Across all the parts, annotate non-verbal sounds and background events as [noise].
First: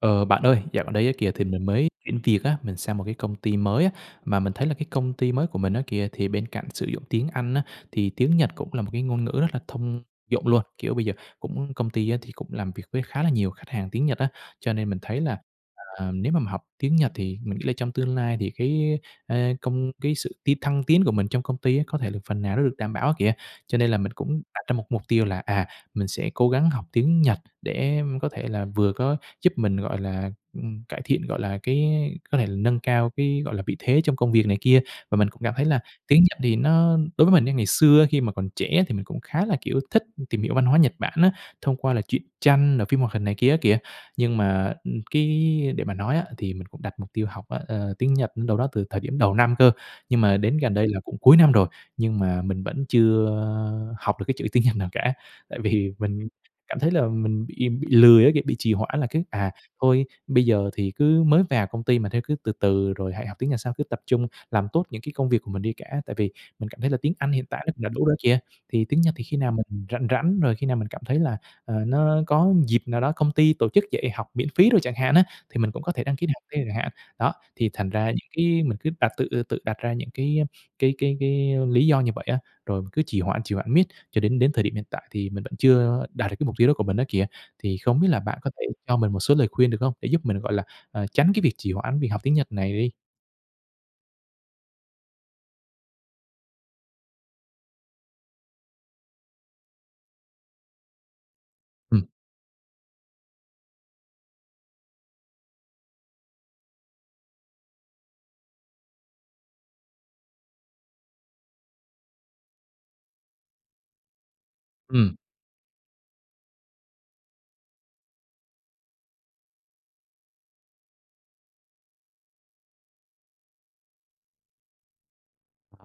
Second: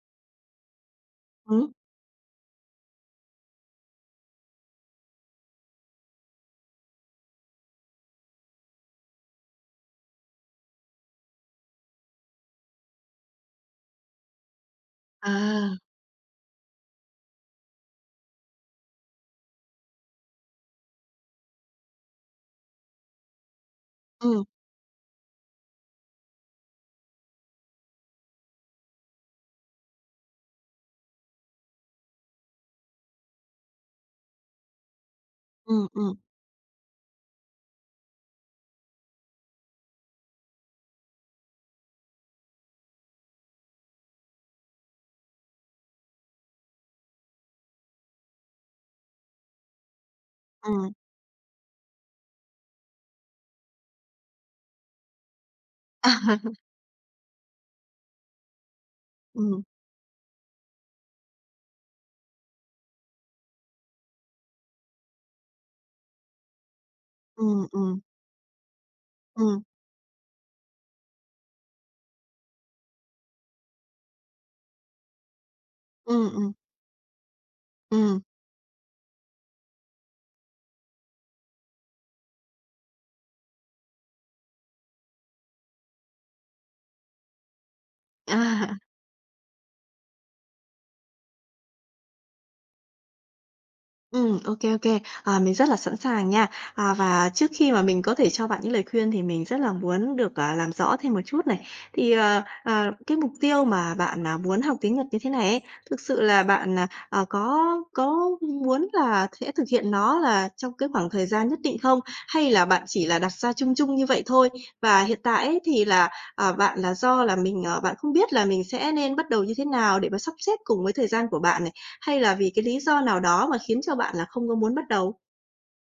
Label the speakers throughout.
Speaker 1: Ờ, bạn ơi, dạo gần đây á kìa thì mình
Speaker 2: Ừm.
Speaker 1: mới chuyển việc á, mình sang một cái công ty mới á, mà mình thấy là cái công ty mới của mình á kìa, thì bên cạnh sử dụng tiếng Anh á, thì tiếng Nhật cũng là một cái ngôn ngữ rất là thông dụng luôn. Kiểu, bây giờ cũng công ty á thì cũng làm việc với khá là nhiều khách hàng tiếng Nhật á, cho nên mình thấy là,
Speaker 2: À.
Speaker 1: à, nếu mà mình học tiếng Nhật thì mình nghĩ là trong tương lai thì cái, a, công cái sự t thăng tiến của mình trong công ty á có thể được phần nào nó được đảm bảo á kìa. Cho nên là mình cũng
Speaker 2: Ừm.
Speaker 1: đặt ra một mục tiêu là, à, mình sẽ cố gắng học tiếng Nhật để có thể là vừa có giúp mình, gọi là, ừm, cải thiện, gọi là, cái có thể là nâng cao cái, gọi là, vị thế trong công việc này kia và mình cũng cảm thấy là
Speaker 2: Ừm, ừm.
Speaker 1: tiếng Nhật thì nó đối với mình nha, ngày xưa ấy khi mà còn trẻ thì mình cũng khá là, kiểu, thích tìm hiểu văn hóa Nhật Bản á, thông qua là truyện tranh, rồi phim hoạt hình này kia á kìa, nhưng mà, ừm, cái để mà nói á thì mình cũng đặt mục tiêu học á, ờ, tiếng Nhật cũng đâu đó từ thời điểm đầu năm cơ, nhưng mà đến gần đây
Speaker 2: Ừm.
Speaker 1: là cũng cuối năm rồi, nhưng mà mình vẫn chưa học được cái chữ tiếng Nhật nào cả tại vì mình
Speaker 2: [chuckles]
Speaker 1: cảm thấy là mình bị bị lười á, kiểu, bị trì hoãn là cái, à,
Speaker 2: Ừm.
Speaker 1: thôi bây giờ thì cứ mới vào công ty mà thôi, cứ từ từ rồi hãy học tiếng Nhật sau cứ tập trung làm tốt những cái công việc của mình đi cả tại vì mình cảm thấy là tiếng Anh hiện tại
Speaker 2: Ừm,
Speaker 1: nó cũng đã
Speaker 2: ừm.
Speaker 1: đủ rồi kìa thì tiếng Nhật thì khi nào
Speaker 2: Ừm.
Speaker 1: mình rảnh rảnh, rồi khi nào mình cảm thấy là, à, nó có dịp nào đó công ty tổ chức dạy học miễn phí đồ chẳng hạn á, thì mình cũng có thể đăng ký để
Speaker 2: Ừm,
Speaker 1: học
Speaker 2: ừm.
Speaker 1: thêm chẳng hạn. Đó, thì thành ra
Speaker 2: Ừm.
Speaker 1: những cái mình cứ đặt tự tự đặt ra những cái, ơ, cái cái cái, ơ, lý do như vậy á, rồi cứ trì hoãn trì hoãn miết cho đến đến thời điểm hiện tại thì mình vẫn chưa đạt được cái mục tiêu đó của mình đó kìa. Thì không biết là bạn có thể
Speaker 2: [chuckles]
Speaker 1: cho mình một số lời khuyên được hông, để giúp mình gọi là, à, tránh cái việc trì hoãn việc học tiếng Nhật này đi?
Speaker 2: Ừm, ô kê, ô kê, à, mình rất là sẵn sàng nha. À, và trước khi mà mình có thể cho bạn những lời khuyên thì mình rất là muốn được, à, làm rõ thêm một chút này
Speaker 1: Ừm.
Speaker 2: thì, ờ, ờ, cái mục tiêu mà bạn, à, muốn học tiếng Nhật như thế này ấy, thực sự là bạn, à, à, có có muốn là sẽ thực hiện nó là trong cái khoảng thời gian nhất định không? Hay là bạn chỉ là đặt ra chung chung như vậy thôi? Và
Speaker 1: Ừm.
Speaker 2: hiện tại ấy thì là, ờ, bạn là do là mình, ờ, bạn không biết là mình sẽ nên bắt đầu như thế nào để mà sắp xếp cùng với thời gian của bạn này, hay là vì cái lý do nào đó mà khiến cho bạn là không có muốn bắt đầu?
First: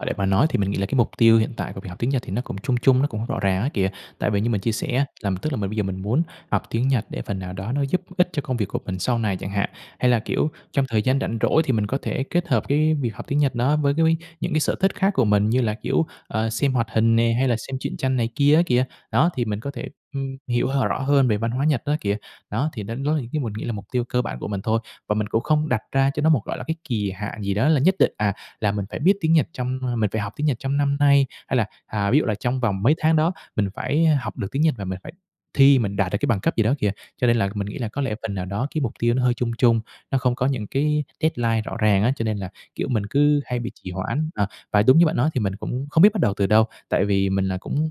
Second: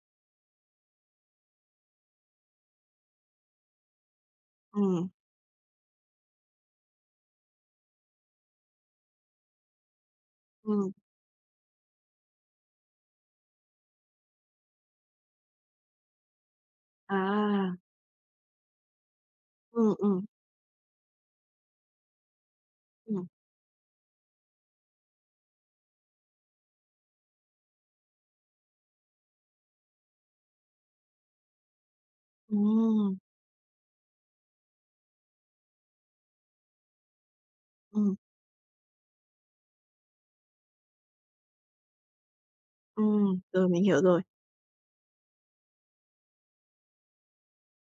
Speaker 1: À, để mà nói thì mình nghĩ là cái mục tiêu hiện tại của việc học tiếng Nhật thì nó cũng chung chung, nó cũng hông rõ ràng á kìa tại vì như mình chia sẻ á,
Speaker 2: Ừm.
Speaker 1: là tức là mình bây giờ mình muốn học tiếng Nhật để phần nào đó nó giúp ích cho công việc của mình sau này chẳng hạn. Hay là, kiểu, trong
Speaker 2: Ừm.
Speaker 1: thời gian rảnh rỗi thì mình có thể kết hợp cái việc học tiếng Nhật đó với cái mấy những cái sở thích khác của mình như là, kiểu, ờ, xem hoạt hình nè hay là xem
Speaker 2: À.
Speaker 1: truyện tranh này kia á kìa. Đó, thì mình có thể
Speaker 2: Ừm, ừm.
Speaker 1: ừm, hiểu hờ rõ hơn về văn hóa Nhật đó kìa. Đó, thì đến đó
Speaker 2: Ừm.
Speaker 1: thì cái mình nghĩ là mục tiêu cơ bản của mình thôi và mình cũng không đặt ra cho nó một, gọi là, cái kỳ hạn gì đó là nhất định, à, là mình phải biết tiếng Nhật trong, ưm, mình phải học tiếng Nhật trong năm nay, hay là, à, ví dụ là trong vòng mấy tháng
Speaker 2: Ừm.
Speaker 1: đó mình phải, a, học được tiếng Nhật và mình phải thi, mình đạt được cái bằng cấp gì đó kìa. Cho nên là mình nghĩ là có lẽ
Speaker 2: Ừm.
Speaker 1: phần nào đó cái mục tiêu nó hơi chung chung, nó không có những cái deadline rõ ràng á, cho nên là, kiểu, mình cứ
Speaker 2: Ừm,
Speaker 1: hay
Speaker 2: rồi,
Speaker 1: bị
Speaker 2: mình
Speaker 1: trì
Speaker 2: hiểu rồi.
Speaker 1: hoãn, ờ. Và đúng như bạn nói thì mình cũng không biết bắt đầu từ đâu, tại vì mình là cũng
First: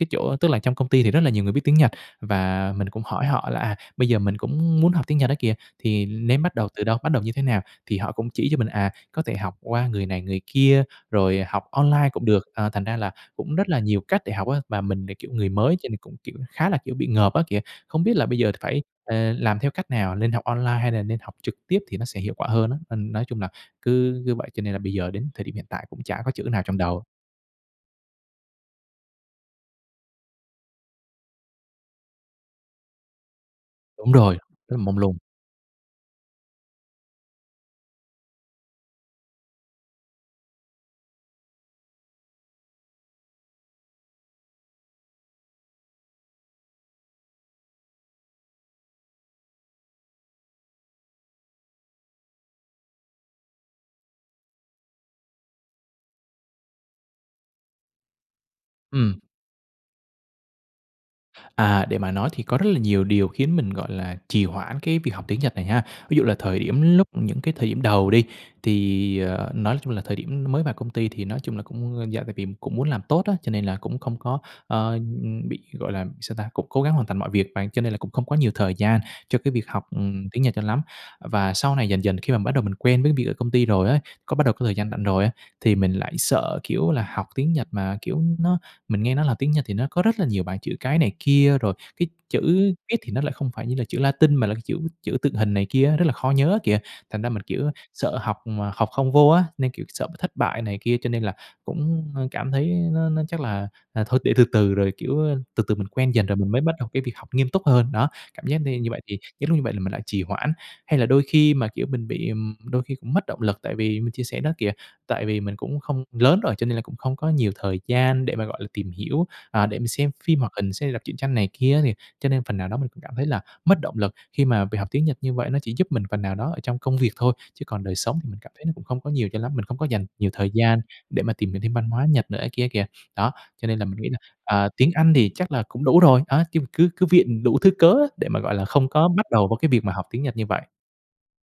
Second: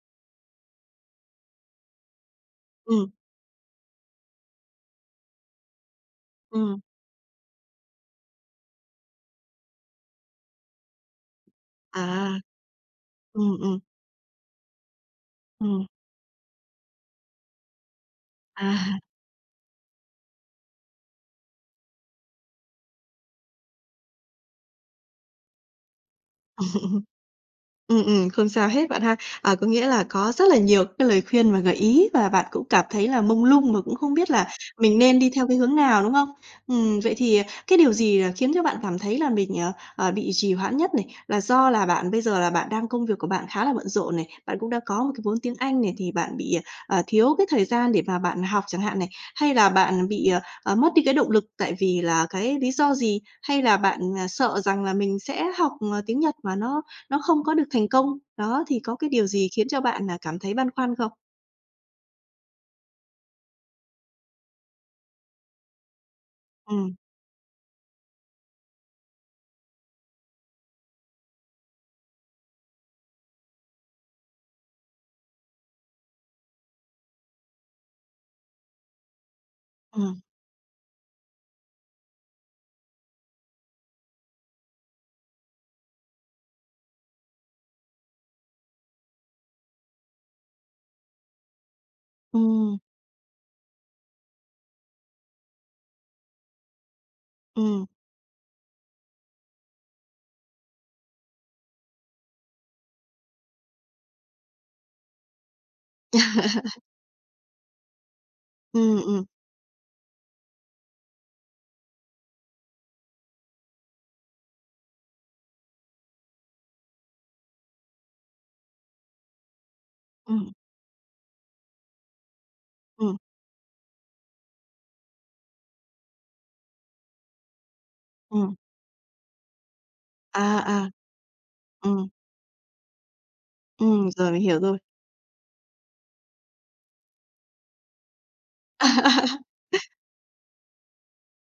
Speaker 1: cái chỗ tức là trong công ty thì rất là nhiều người biết tiếng Nhật và mình cũng
Speaker 2: Ừm.
Speaker 1: hỏi họ là, à, bây giờ mình cũng muốn học tiếng Nhật á kìa, thì nên bắt đầu
Speaker 2: Ừm.
Speaker 1: từ đâu? Bắt đầu như thế nào? Thì họ cũng chỉ cho mình, à, có thể học qua người này người kia, rồi học
Speaker 2: À.
Speaker 1: online cũng được, à, thành ra là cũng
Speaker 2: Ừm,
Speaker 1: rất là
Speaker 2: ừm.
Speaker 1: nhiều cách để học á. Và mình thì, kiểu, người mới cho
Speaker 2: Ừm.
Speaker 1: nên mình cũng, kiểu, khá là, kiểu, bị ngợp á kìa, không biết là bây giờ phải,
Speaker 2: À.
Speaker 1: à, làm theo cách nào, nên học online hay là nên học trực tiếp thì nó sẽ hiệu quả hơn á. Nên nói chung là cứ cứ vậy cho nên là bây giờ đến thời điểm hiện tại cũng chả có chữ nào trong đầu.
Speaker 2: [laughs] Ừm, ừm, không sao hết bạn ha! À, có nghĩa là có rất là nhiều cái lời khuyên mà gợi ý và bạn cũng cảm thấy là mông lung và cũng
Speaker 1: Đúng
Speaker 2: không biết
Speaker 1: rồi,
Speaker 2: là
Speaker 1: rất là
Speaker 2: mình
Speaker 1: mông lung.
Speaker 2: nên đi theo cái hướng nào, đúng không? Ừm, vậy thì, à, cái điều gì là khiến cho bạn cảm thấy là mình, ờ, ờ, bị trì hoãn nhất này? Là do là bạn bây giờ là bạn đang công việc của bạn khá là bận rộn này, bạn cũng đã có một cái vốn tiếng Anh này thì bạn bị, à, à, thiếu cái thời gian để mà bạn học chẳng hạn này, hay là bạn bị, à, à, mất đi cái động lực tại vì là cái lý do gì? Hay là bạn, à, sợ rằng là mình sẽ học, à, tiếng Nhật mà nó nó không có được thành công? Đó, thì có cái
Speaker 1: Ừm.
Speaker 2: điều gì khiến cho bạn, à, cảm thấy băn khoăn không?
Speaker 1: À, để mà nói thì có rất là nhiều điều khiến mình, gọi là, trì hoãn cái việc học tiếng Nhật này ha. Ví dụ là thời điểm
Speaker 2: Ừm.
Speaker 1: lúc những cái thời điểm đầu đi, thì, à, nói chung là thời điểm nó mới vào công ty thì nói chung là cũng dạ tại vì cũng muốn làm tốt á, cho nên là cũng không có, ờ, ừm, bị gọi là sao ta? Cũng cố gắng hoàn thành mọi việc mà, cho nên là cũng không có nhiều thời gian cho cái việc học,
Speaker 2: Ừm.
Speaker 1: ừm, tiếng Nhật cho lắm. Ờ, và sau này dần dần khi mà bắt đầu mình quen với việc ở công ty rồi á, có bắt đầu có thời gian rảnh rồi á, thì mình lại sợ, kiểu, là học tiếng Nhật mà kiểu nó mình nghe nói là tiếng Nhật thì nó có rất là nhiều bảng chữ cái này kia. Rồi cái chữ
Speaker 2: Ừm.
Speaker 1: viết thì nó lại không phải như là chữ Latinh mà là cái chữ chữ tượng hình này kia á rất là khó nhớ á kìa. Thành ra mình, kiểu,
Speaker 2: Ừm.
Speaker 1: sợ học mà học không vô á, nên, kiểu, sợ bị thất bại này kia cho nên là cũng, ơ, cảm thấy nó nó chắc là, à, thôi để từ từ rồi, kiểu, a, từ từ mình quen dần rồi mình mới bắt
Speaker 2: [laughs]
Speaker 1: đầu cái việc học nghiêm túc hơn, đó. Cảm giác đi như
Speaker 2: Ừm,
Speaker 1: vậy thì
Speaker 2: ừm.
Speaker 1: những lúc như vậy là mình lại trì hoãn. Hay là đôi khi mà, kiểu, mình bị, ừm, đôi khi cũng mất động lực tại vì mình chia sẻ đó kìa, tại vì mình cũng không lớn rồi cho nên là cũng không có nhiều thời gian để mà, gọi là, tìm hiểu, à, để mình xem phim hoạt
Speaker 2: Ừm.
Speaker 1: hình xem hay đọc truyện tranh này kia á thì cho nên phần nào đó mình cũng cảm
Speaker 2: Ừm.
Speaker 1: thấy là mất động lực khi mà việc học tiếng Nhật như vậy nó chỉ giúp mình phần nào đó ở trong công việc thôi, chứ còn đời sống thì mình cảm
Speaker 2: Ừm.
Speaker 1: thấy nó cũng không có nhiều cho lắm. Mình không có dành nhiều thời
Speaker 2: À,
Speaker 1: gian
Speaker 2: à.
Speaker 1: để mà tìm hiểu thêm văn hóa
Speaker 2: Ừm.
Speaker 1: Nhật nữa á kia kìa. Đó, cho nên là mình nghĩ
Speaker 2: Ừm,
Speaker 1: là
Speaker 2: rồi mình hiểu
Speaker 1: à
Speaker 2: rồi.
Speaker 1: tiếng Anh thì chắc là cũng đủ rồi, đó, khi mình cứ cứ viện đủ thứ cớ á để mà, gọi là, không có bắt đầu vô cái việc mà
Speaker 2: [laughs]
Speaker 1: học tiếng Nhật như vậy.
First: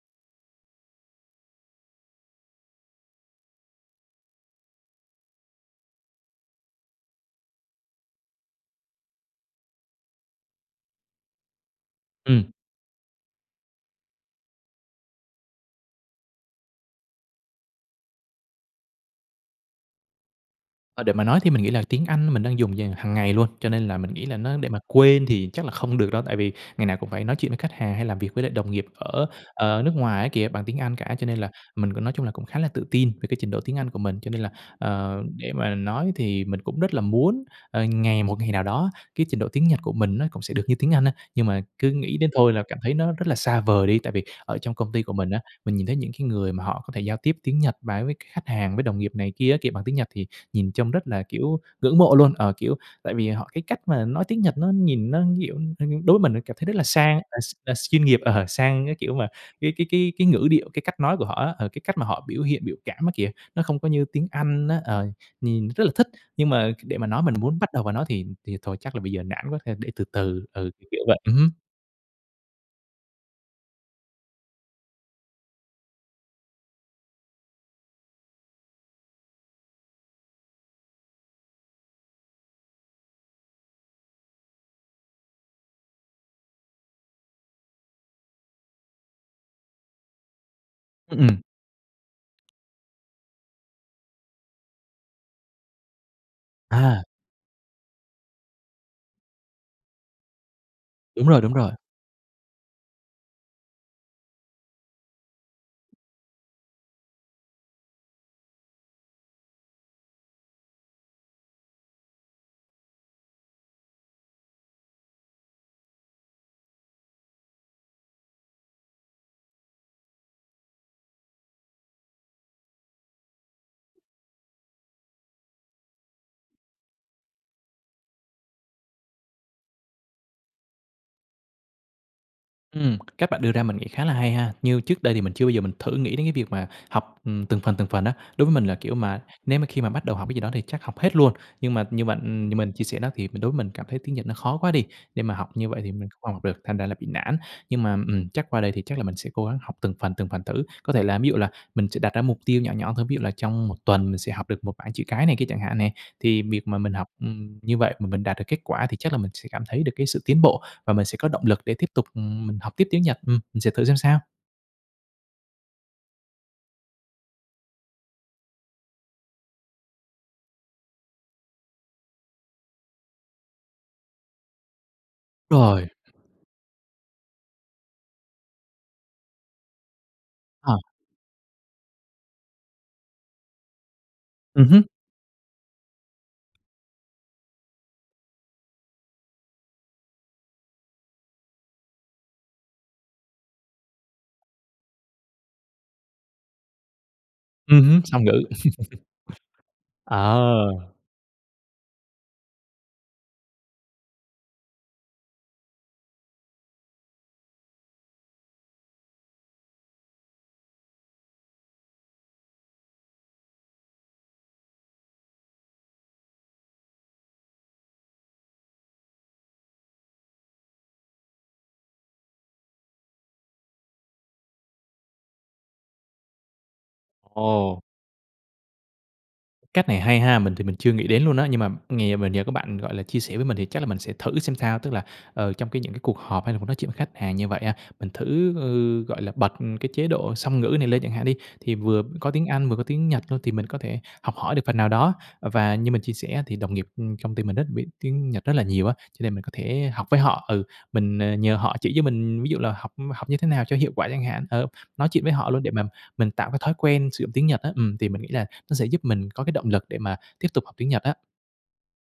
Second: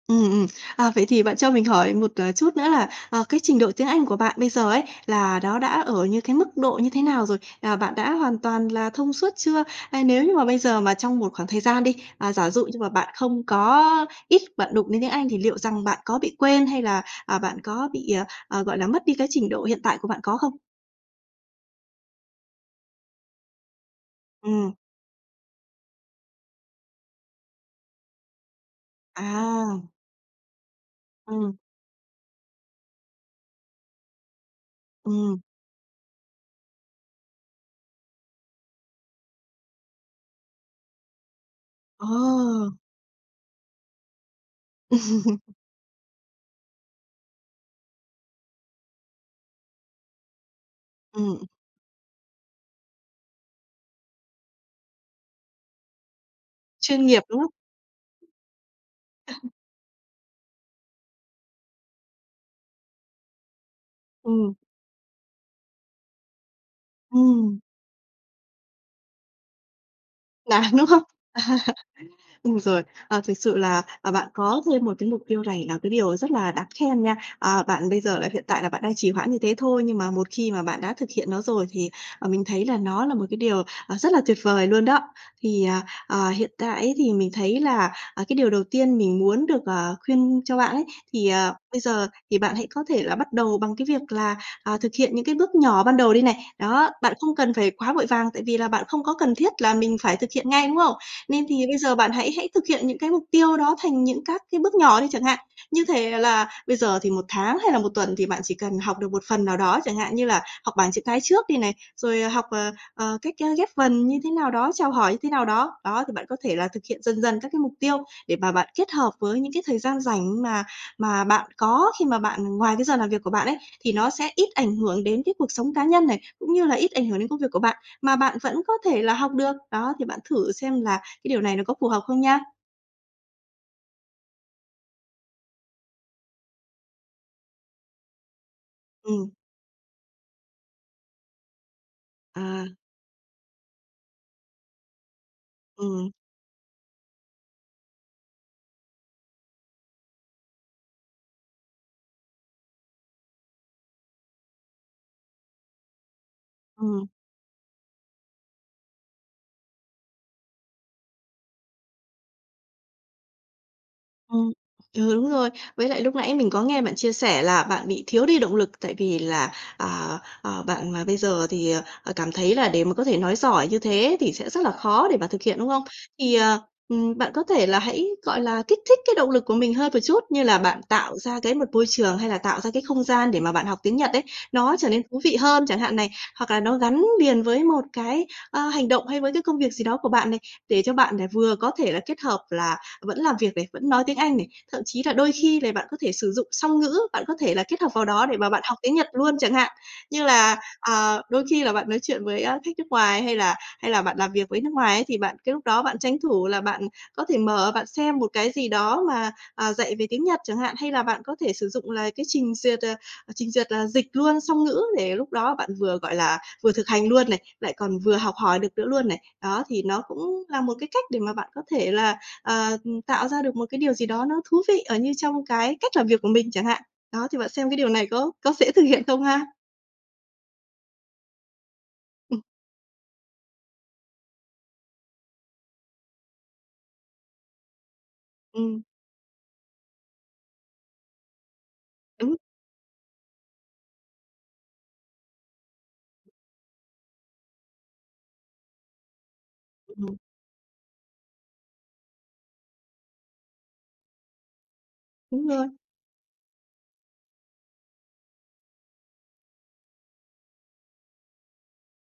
Speaker 2: Ừm, ừm. À, vậy thì bạn cho mình hỏi một, ờ, chút nữa là, à, cái trình độ tiếng Anh của bạn bây giờ ấy, là nó đã ở như cái mức độ như thế nào rồi? À, bạn đã hoàn toàn là thông suốt chưa? À, nếu như mà bây giờ mà trong một khoảng thời gian đi, à, giả
Speaker 1: Ừm.
Speaker 2: dụ như mà bạn không có ít bạn đụng đến tiếng Anh, thì liệu rằng bạn có bị quên hay là, à, bạn có bị, à, à, gọi là, mất đi cái trình độ hiện tại của bạn có không?
Speaker 1: Ờ, để mà nói thì mình nghĩ là tiếng Anh mình đang dùng dàng hàng ngày luôn, cho nên là mình nghĩ là nó để
Speaker 2: Ừm.
Speaker 1: mà quên thì chắc là không được đâu. Tại vì ngày nào cũng phải nói chuyện với khách hàng, hay làm việc với lại đồng nghiệp ở, ờ,
Speaker 2: À.
Speaker 1: nước ngoài á kìa bằng tiếng Anh cả, cho nên là
Speaker 2: Ừm.
Speaker 1: mình cũng, nói chung là, cũng khá là tự tin về cái trình độ tiếng Anh của mình. Cho nên là, ờ,
Speaker 2: Ừm.
Speaker 1: để mà nói thì mình cũng rất là muốn, ờ, ngày một ngày nào đó, cái trình độ tiếng Nhật của mình nó cũng sẽ được như tiếng Anh á. Nhưng mà cứ
Speaker 2: Ờ.
Speaker 1: nghĩ đến thôi là cảm thấy nó rất là xa vời đi. Tại vì ở trong công ty của mình á,
Speaker 2: [laughs]
Speaker 1: mình nhìn thấy những cái người mà họ có thể giao tiếp tiếng Nhật và với c khách hàng, với đồng nghiệp này kia á kìa bằng tiếng Nhật, thì nhìn trông rất là,
Speaker 2: Ừm.
Speaker 1: kiểu, ngưỡng mộ luôn. Ờ, kiểu, tại vì họ, cái cách mà nói tiếng Nhật nó nhìn nó, kiểu, h đối với mình cảm thấy rất là
Speaker 2: Chuyên
Speaker 1: sang,
Speaker 2: nghiệp,
Speaker 1: là
Speaker 2: đúng không?
Speaker 1: s là s chuyên nghiệp, ờ, sang, cái kiểu mà
Speaker 2: [laughs]
Speaker 1: cái cái cái cái ngữ điệu, cái cách nói của họ á, ờ, cái cách mà họ biểu hiện biểu cảm á kìa, nó không có như tiếng
Speaker 2: Ừm.
Speaker 1: Anh á, ờ, nhìn rất là thích. Nhưng mà c để mà nói mình muốn
Speaker 2: Ừm.
Speaker 1: bắt đầu vào nó thì thì thôi, chắc là bây giờ nản quá, thôi để từ từ,
Speaker 2: Nản,
Speaker 1: ừ,
Speaker 2: đúng
Speaker 1: kiểu,
Speaker 2: không?
Speaker 1: kiểu vậy, ừm hứm.
Speaker 2: [laughs] Ừm, rồi, ờ, thực sự là, à, bạn có thêm một cái mục tiêu này là cái điều rất là đáng khen nha. Ờ, bạn, bây giờ là hiện tại là bạn đang trì hoãn như thế thôi. Nhưng mà một khi mà bạn đã thực hiện nó rồi thì, ờ, mình thấy là nó là một cái điều, ờ, rất là tuyệt vời luôn đó. Thì, ờ, ờ, hiện tại ấy, thì mình thấy là, à, cái điều đầu tiên mình muốn được, ờ, khuyên cho bạn ấy, thì,
Speaker 1: Ừm.
Speaker 2: ờ, bây giờ thì bạn hãy có thể là bắt đầu bằng cái việc là, à, thực hiện những cái bước nhỏ ban đầu đi này. Đó,
Speaker 1: À.
Speaker 2: bạn không cần phải quá vội vàng, tại vì là bạn không có cần thiết là mình phải thực hiện ngay, đúng không?
Speaker 1: Đúng rồi,
Speaker 2: Nên
Speaker 1: đúng
Speaker 2: thì
Speaker 1: rồi.
Speaker 2: bây giờ bạn hãy hãy thực hiện những cái mục tiêu đó thành những các cái bước nhỏ đi chẳng hạn. Như thể là bây giờ thì một tháng hay là một tuần thì bạn chỉ cần học được một phần nào đó, chẳng hạn như là học bảng chữ cái trước đi này, rồi, ờ, học, ờ, ờ, cách, ơ, ghép vần như thế nào đó, chào hỏi như thế nào đó. Đó, thì bạn có thể là thực hiện dần dần các cái mục tiêu, để bà bạn kết hợp với những cái thời gian rảnh mà mà bạn có, khi mà bạn ngoài cái giờ làm việc của bạn ấy, thì nó sẽ ít ảnh hưởng đến cái cuộc sống cá nhân này, cũng như là ít ảnh hưởng đến công việc của bạn, mà bạn vẫn có thể là học được. Đó, thì bạn thử xem là cái điều này nó có phù hợp không nha.
Speaker 1: Ừm, cách bạn đưa ra mình nghĩ khá là hay ha. Như trước đây thì mình chưa bao giờ mình thử nghĩ đến cái việc mà học, ừm, từng phần, từng phần á. Đối với mình là, kiểu mà,
Speaker 2: Ừm.
Speaker 1: nếu mà khi mà bắt đầu học cái gì đó thì chắc học hết luôn. Nhưng mà như bạn ừm, như mình
Speaker 2: À.
Speaker 1: chia sẻ đó, thì mình đối mình cảm thấy tiếng Nhật nó khó quá đi. Để mà học như vậy thì mình
Speaker 2: Ừm.
Speaker 1: không học được, thành ra là bị nản. Nhưng mà, ừm, chắc qua đây thì chắc là mình sẽ cố gắng học từng phần, từng phần thử. Có thể là ví dụ là mình sẽ đặt ra mục tiêu nhỏ nhỏ thôi, ví dụ là trong 1 tuần mình sẽ học được 1 bảng chữ cái này kia chẳng hạn nè. Thì việc mà mình học,
Speaker 2: Ừm.
Speaker 1: ừm, như vậy mà mình đạt được kết quả thì chắc là mình sẽ cảm thấy được cái sự tiến bộ. Và mình sẽ có động lực để tiếp tục, ừm, mình học tiếp tiếng Nhật. Ừm, mình sẽ thử xem sao.
Speaker 2: Ừm, ừ, đúng rồi. Với lại lúc nãy mình có nghe bạn chia sẻ là bạn bị thiếu đi động lực, tại vì là, à, ờ, bạn mà bây giờ thì, ờ, cảm thấy là để mà có thể nói giỏi như thế thì sẽ rất là khó để mà thực hiện, đúng không?
Speaker 1: Rồi.
Speaker 2: Thì, ờ, ừm, bạn có thể là hãy, gọi là, kích thích cái động lực của mình hơn một chút, như là
Speaker 1: Ờ.
Speaker 2: bạn tạo ra cái một môi trường hay là tạo ra cái không gian để mà bạn học tiếng Nhật ấy,
Speaker 1: Ừm
Speaker 2: nó
Speaker 1: hứm.
Speaker 2: trở nên thú vị hơn chẳng hạn này. Hoặc là nó gắn liền với một cái, ơ, hành động hay với cái công việc gì đó của bạn này, để cho bạn này vừa có thể là kết hợp là vẫn làm việc này, vẫn nói tiếng Anh này. Thậm chí là đôi khi này bạn có thể sử dụng song ngữ, bạn có thể là kết
Speaker 1: Ừm
Speaker 2: hợp
Speaker 1: hứm,
Speaker 2: vào
Speaker 1: song
Speaker 2: đó để
Speaker 1: ngữ.
Speaker 2: mà bạn học tiếng Nhật luôn chẳng hạn.
Speaker 1: [laughs]
Speaker 2: Như là,
Speaker 1: Ờ.
Speaker 2: ờ, đôi khi là bạn nói chuyện với, ơ, khách nước ngoài hay là hay là bạn làm việc với nước ngoài ấy, thì bạn cái lúc đó bạn tranh thủ là bạn có thể mở, bạn xem một cái gì đó mà, à, dạy về tiếng Nhật chẳng hạn. Hay là bạn có thể sử dụng là cái trình duyệt, ờ, trình duyệt là dịch luôn song ngữ, để lúc đó bạn vừa, gọi là, vừa thực hành luôn này, lại còn vừa học hỏi được nữa luôn này. Đó, thì nó cũng là một cái cách để mà bạn có thể là, ờ, ừm, tạo ra được một cái điều gì đó nó thú vị, ờ, như trong cái cách làm việc của mình chẳng hạn. Đó, thì bạn xem cái
Speaker 1: Ồ!
Speaker 2: điều này có có dễ thực hiện không ha?
Speaker 1: Cách này hay ha. Mình thì mình chưa nghĩ đến luôn á, nhưng mà nghè mà
Speaker 2: Ừm.
Speaker 1: nhờ có bạn, gọi là, chia sẻ với mình thì chắc là mình sẽ thử xem sao. Tức là, ờ, trong cái những cái cuộc họp hay là muốn nói chuyện khách hàng như vậy á, mình thử,
Speaker 2: Ừm.
Speaker 1: ừ, gọi là, bật cái chế độ song ngữ này lên chẳng hạn đi, thì vừa có
Speaker 2: Đúng.
Speaker 1: tiếng Anh vừa có tiếng Nhật luôn, thì mình có thể học hỏi được phần nào đó. Và như mình chia sẻ á, thì đồng nghiệp, ừm, công ty mình rất biết tiếng Nhật rất là nhiều á, cho nên mình có thể học
Speaker 2: Ừm, ừm.
Speaker 1: với họ. Ừ, mình, ờ, nhờ họ chỉ cho mình, ví dụ là học học như thế nào cho hiệu quả chẳng hạn, ờ, nói chuyện với
Speaker 2: Đúng
Speaker 1: họ luôn,
Speaker 2: rồi.
Speaker 1: để mà mình tạo cái thói quen sử dụng tiếng Nhật á. Ừm, thì mình nghĩ là nó sẽ giúp mình có cái động lực để mà tiếp tục học tiếng Nhật á.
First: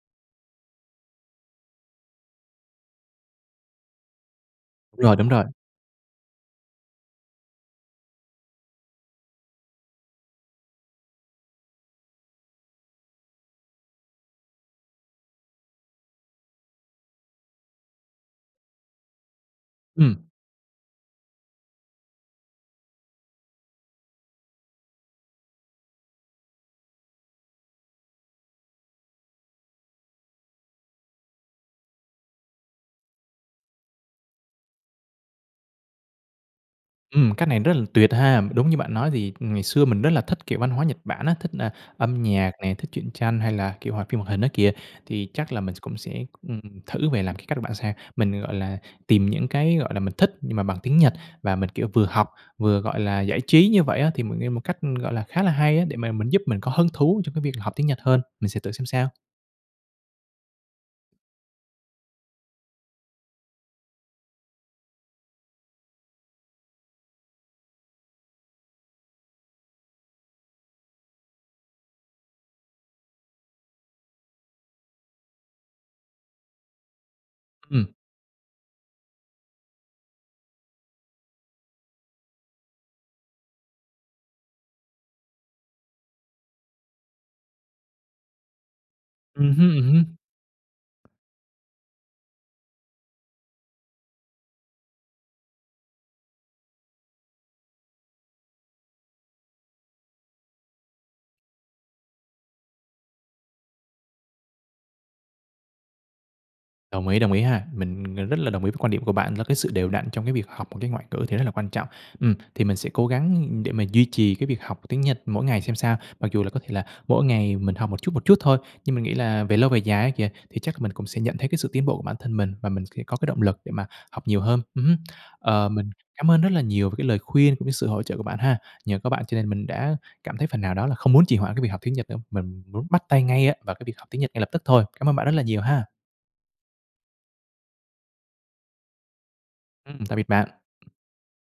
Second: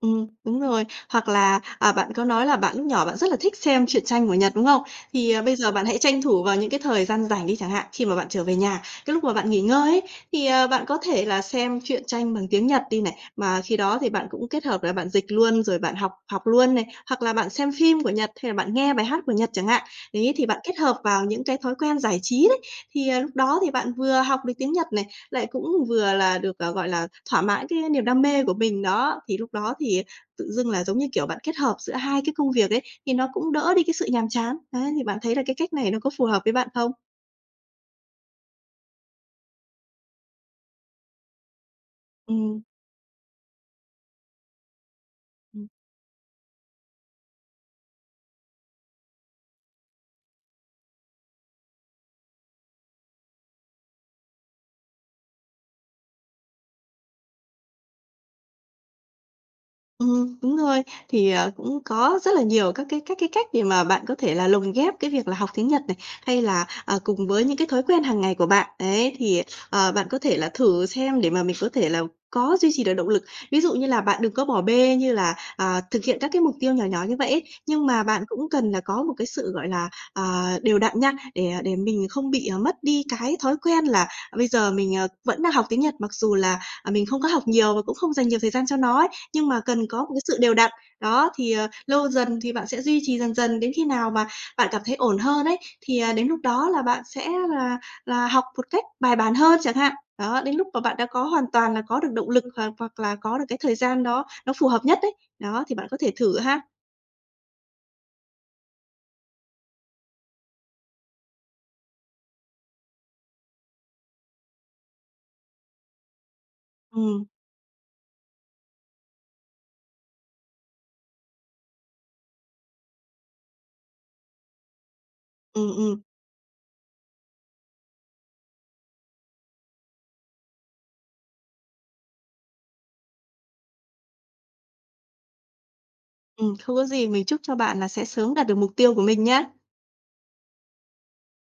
Speaker 2: Ừm, đúng rồi. Hoặc là, à, bạn có nói là bạn lúc nhỏ, bạn rất là thích xem truyện tranh của Nhật, đúng không?
Speaker 1: Đúng rồi, đúng
Speaker 2: Thì, ờ,
Speaker 1: rồi.
Speaker 2: bây giờ bạn hãy tranh thủ vào những cái thời gian rảnh đi chẳng hạn. Khi mà bạn trở về nhà, cái lúc mà bạn nghỉ ngơi ấy, thì, ờ, bạn có thể là xem truyện tranh bằng tiếng Nhật đi này. Mà khi đó thì bạn cũng kết hợp là bạn dịch luôn, rồi bạn học học luôn này, hoặc là bạn xem phim của Nhật, hay là bạn nghe bài hát của Nhật chẳng hạn.
Speaker 1: Ừm.
Speaker 2: Đấy, thì bạn kết hợp vào những cái thói quen giải trí đấy. Thì, ờ, lúc đó thì bạn vừa học được tiếng Nhật này, lại cũng vừa là được, ờ, gọi là, thỏa mãn cái niềm đam mê của mình đó. Thì lúc đó thì tự dưng là, giống như kiểu, bạn kết hợp giữa hai cái công việc ấy, thì nó cũng đỡ đi cái sự nhàm chán. Đấy, thì bạn thấy là cái cách này nó có phù hợp với bạn không?
Speaker 1: Ừm, cách này rất là tuyệt ha! Mà đúng như bạn nói thì ngày xưa mình rất là thích, kiểu, văn hóa Nhật Bản á, thích nà âm nhạc
Speaker 2: Ừm.
Speaker 1: nè, thích truyện tranh hay là, kiểu, hoạt phim hoạt hình á kìa. Thì chắc là
Speaker 2: Ừm.
Speaker 1: mình s cũng sẽ, ừm, thử về làm cái cách của bạn xem. Mình, gọi là, tìm những cái, gọi là, mình thích, nhưng mà bằng tiếng Nhật và mình, kiểu, vừa học vừa, gọi là, giải trí như vậy á, thì một nghe một cách, ư, gọi là, khá là hay á, để mà mình giúp mình có hứng thú trong cái việc là học tiếng Nhật hơn. Mình sẽ thử xem sao.
Speaker 2: Ừm, đúng rồi. Thì, ờ, cũng có rất là nhiều các cái các cái cách để mà bạn có thể là lồng ghép cái việc là học tiếng Nhật này, hay là, à, cùng với những cái thói quen hàng ngày của bạn. Ấy, thì, ờ, bạn có thể là thử xem để mà mình có thể là có duy trì được động lực. Ví dụ như là bạn đừng có bỏ bê như là, à, thực hiện các cái mục tiêu nhỏ nhỏ như vậy ấy,
Speaker 1: Ừm.
Speaker 2: nhưng mà bạn cũng cần là có một cái sự, gọi là, à, đều đặn nha, để, à, để mình không bị, ờ, mất đi cái thói quen là, ờ, bây giờ mình, ờ, vẫn đang học tiếng Nhật, mặc dù là, ờ, mình không có học nhiều và cũng không dành nhiều thời gian cho nó ấy, nhưng
Speaker 1: Ừm
Speaker 2: mà
Speaker 1: hưm, ừm
Speaker 2: cần có một
Speaker 1: hưm.
Speaker 2: cái sự đều đặn. Đó, thì, ờ, lâu dần thì bạn sẽ duy trì dần dần, đến khi nào mà bạn cảm thấy ổn hơn ấy, thì, à, đến lúc đó là bạn sẽ là là học một cách bài bản hơn, chẳng hạn. Đó, đến lúc mà bạn đã có hoàn toàn là có được động lực, hoặc hoặc là có được cái thời gian đó nó phù hợp nhất ấy. Đó, thì bạn có thể thử ha.
Speaker 1: Đồng ý, đồng ý ha. Mình gần rất là đồng ý với quan điểm của bạn, là cái sự đều đặn trong cái việc học một cái ngoại ngữ thì rất là quan trọng. Ừm, thì mình sẽ cố gắng, ư, để mà duy trì cái việc học tiếng Nhật mỗi ngày xem sao. Mặc dù là có thể là mỗi
Speaker 2: Ừm.
Speaker 1: ngày mình học một chút, một chút thôi, nhưng mình nghĩ là về lâu, về dài á kìa, thì chắc mình cũng sẽ nhận thấy cái sự tiến bộ bản thân mình và mình sẽ có cái động lực để mà học nhiều hơn. Ừm hưm. Ờ,
Speaker 2: Ừm,
Speaker 1: mình
Speaker 2: ừm.
Speaker 1: cảm ơn rất là nhiều về cái lời khuyên cũng như sự hỗ trợ của bạn ha. Nhờ có bạn cho nên mình đã cảm thấy phần nào đó là không muốn trì hoãn cái việc học tiếng Nhật nữa, mình muốn bắt tay ngay á vào cái việc học tiếng Nhật ngay lập tức thôi. Cám ơn bạn rất là nhiều ha.
Speaker 2: Ừm, không có gì. Mình chúc cho bạn là sẽ sớm đạt được mục tiêu của mình nha!
Speaker 1: Ừm, tạm biệt bạn.